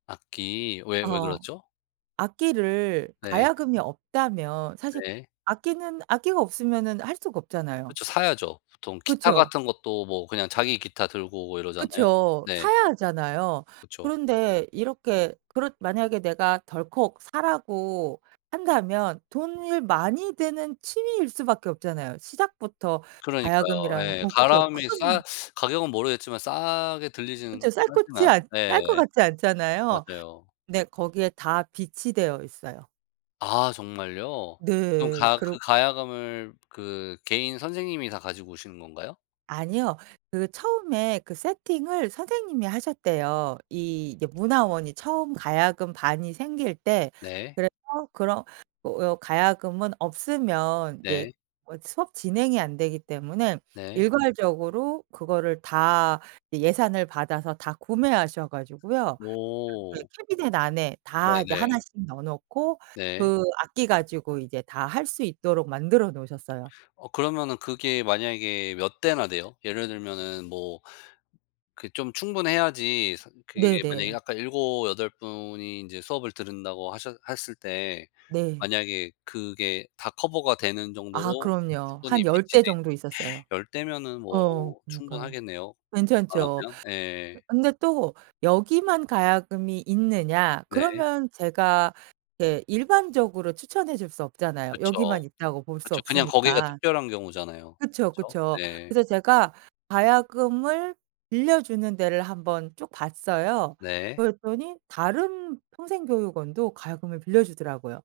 악기 왜, 왜 어. 그러죠? 악기를 네. 가야금이 없다면 사실 네. 악기는 악기가 없으면은 할 수가 없잖아요. 그쵸. 사야죠. 보통 기타 그쵸. 같은 것도 뭐 그냥 자기 기타 들고 오고 이러잖아요. 그쵸. 네. 사야 하잖아요. 그쵸. 그런데 이렇게 그렇 만약에 내가 덜컥 사라고 한다면 돈을 많이 드는 취미일 수밖에 없잖아요. 시작부터 그러니까요. 가야금이라는 예. 어 그쵸. 가야금이 싸 큰 가격은 모르겠지만 싸게 들리지는 그쵸. 쌀 싸진 것지 않 않 예. 쌀 것 같지 않잖아요. 맞아요. 네 거기에 다 비치되어 있어요. 아 정말요? 그럼 네. 가 그 그렇 가야금을 그 개인 선생님이 다 가지고 오시는 건가요? 아니요. 그 처음에 그 세팅을 선생님이 하셨대요, 이 예 문화원이 처음 가야금 반이 생길 때. 네. 그래서 그런 어 가야금은 없으면 이제 네. 어 수업 진행이 안 되기 때문에 네. 일괄적으로 그거를 다 이 예산을 받아서 다 구매하셔 가지고요. 그렇게 오. 캐비닛 안에 다 이제 네네. 하나씩 넣어 놓고 네. 그 악기 가지고 이제 다 할 수 있도록 만들어 놓으셨어요. 어 그러면은 그게 만약에 몇 대나 돼요? 예를 들면은 뭐 그 좀 충분해야지 사 그게 만약에 네네. 아까 7-8 분이 인제 수업을 들은다고 하셨 했을 때 네. 만약에 그게 다 커버가 되는 아. 정도로 그럼요. 한 충분히 10 비치돼 대 있 정도 있었어요. 10 대면은 뭐 어 그러니까요. 충분하겠네요 괜찮죠. 그러면. 예. 근데 또 여기만 가야금이 있느냐? 네. 그러면 제가 게 일반적으로 추천해 줄 수 없잖아요. 그쵸. 여기만 있다고 볼 수 그쵸. 그냥 거기가 없으니까. 특별한 경우잖아요. 그쵸, 그쵸? 그쵸. 네. 그래서 제가 가야금을 빌려주는 데를 한번 쭉 봤어요. 네. 그랬더니 다른 평생교육원도 가야금을 빌려 주더라고요.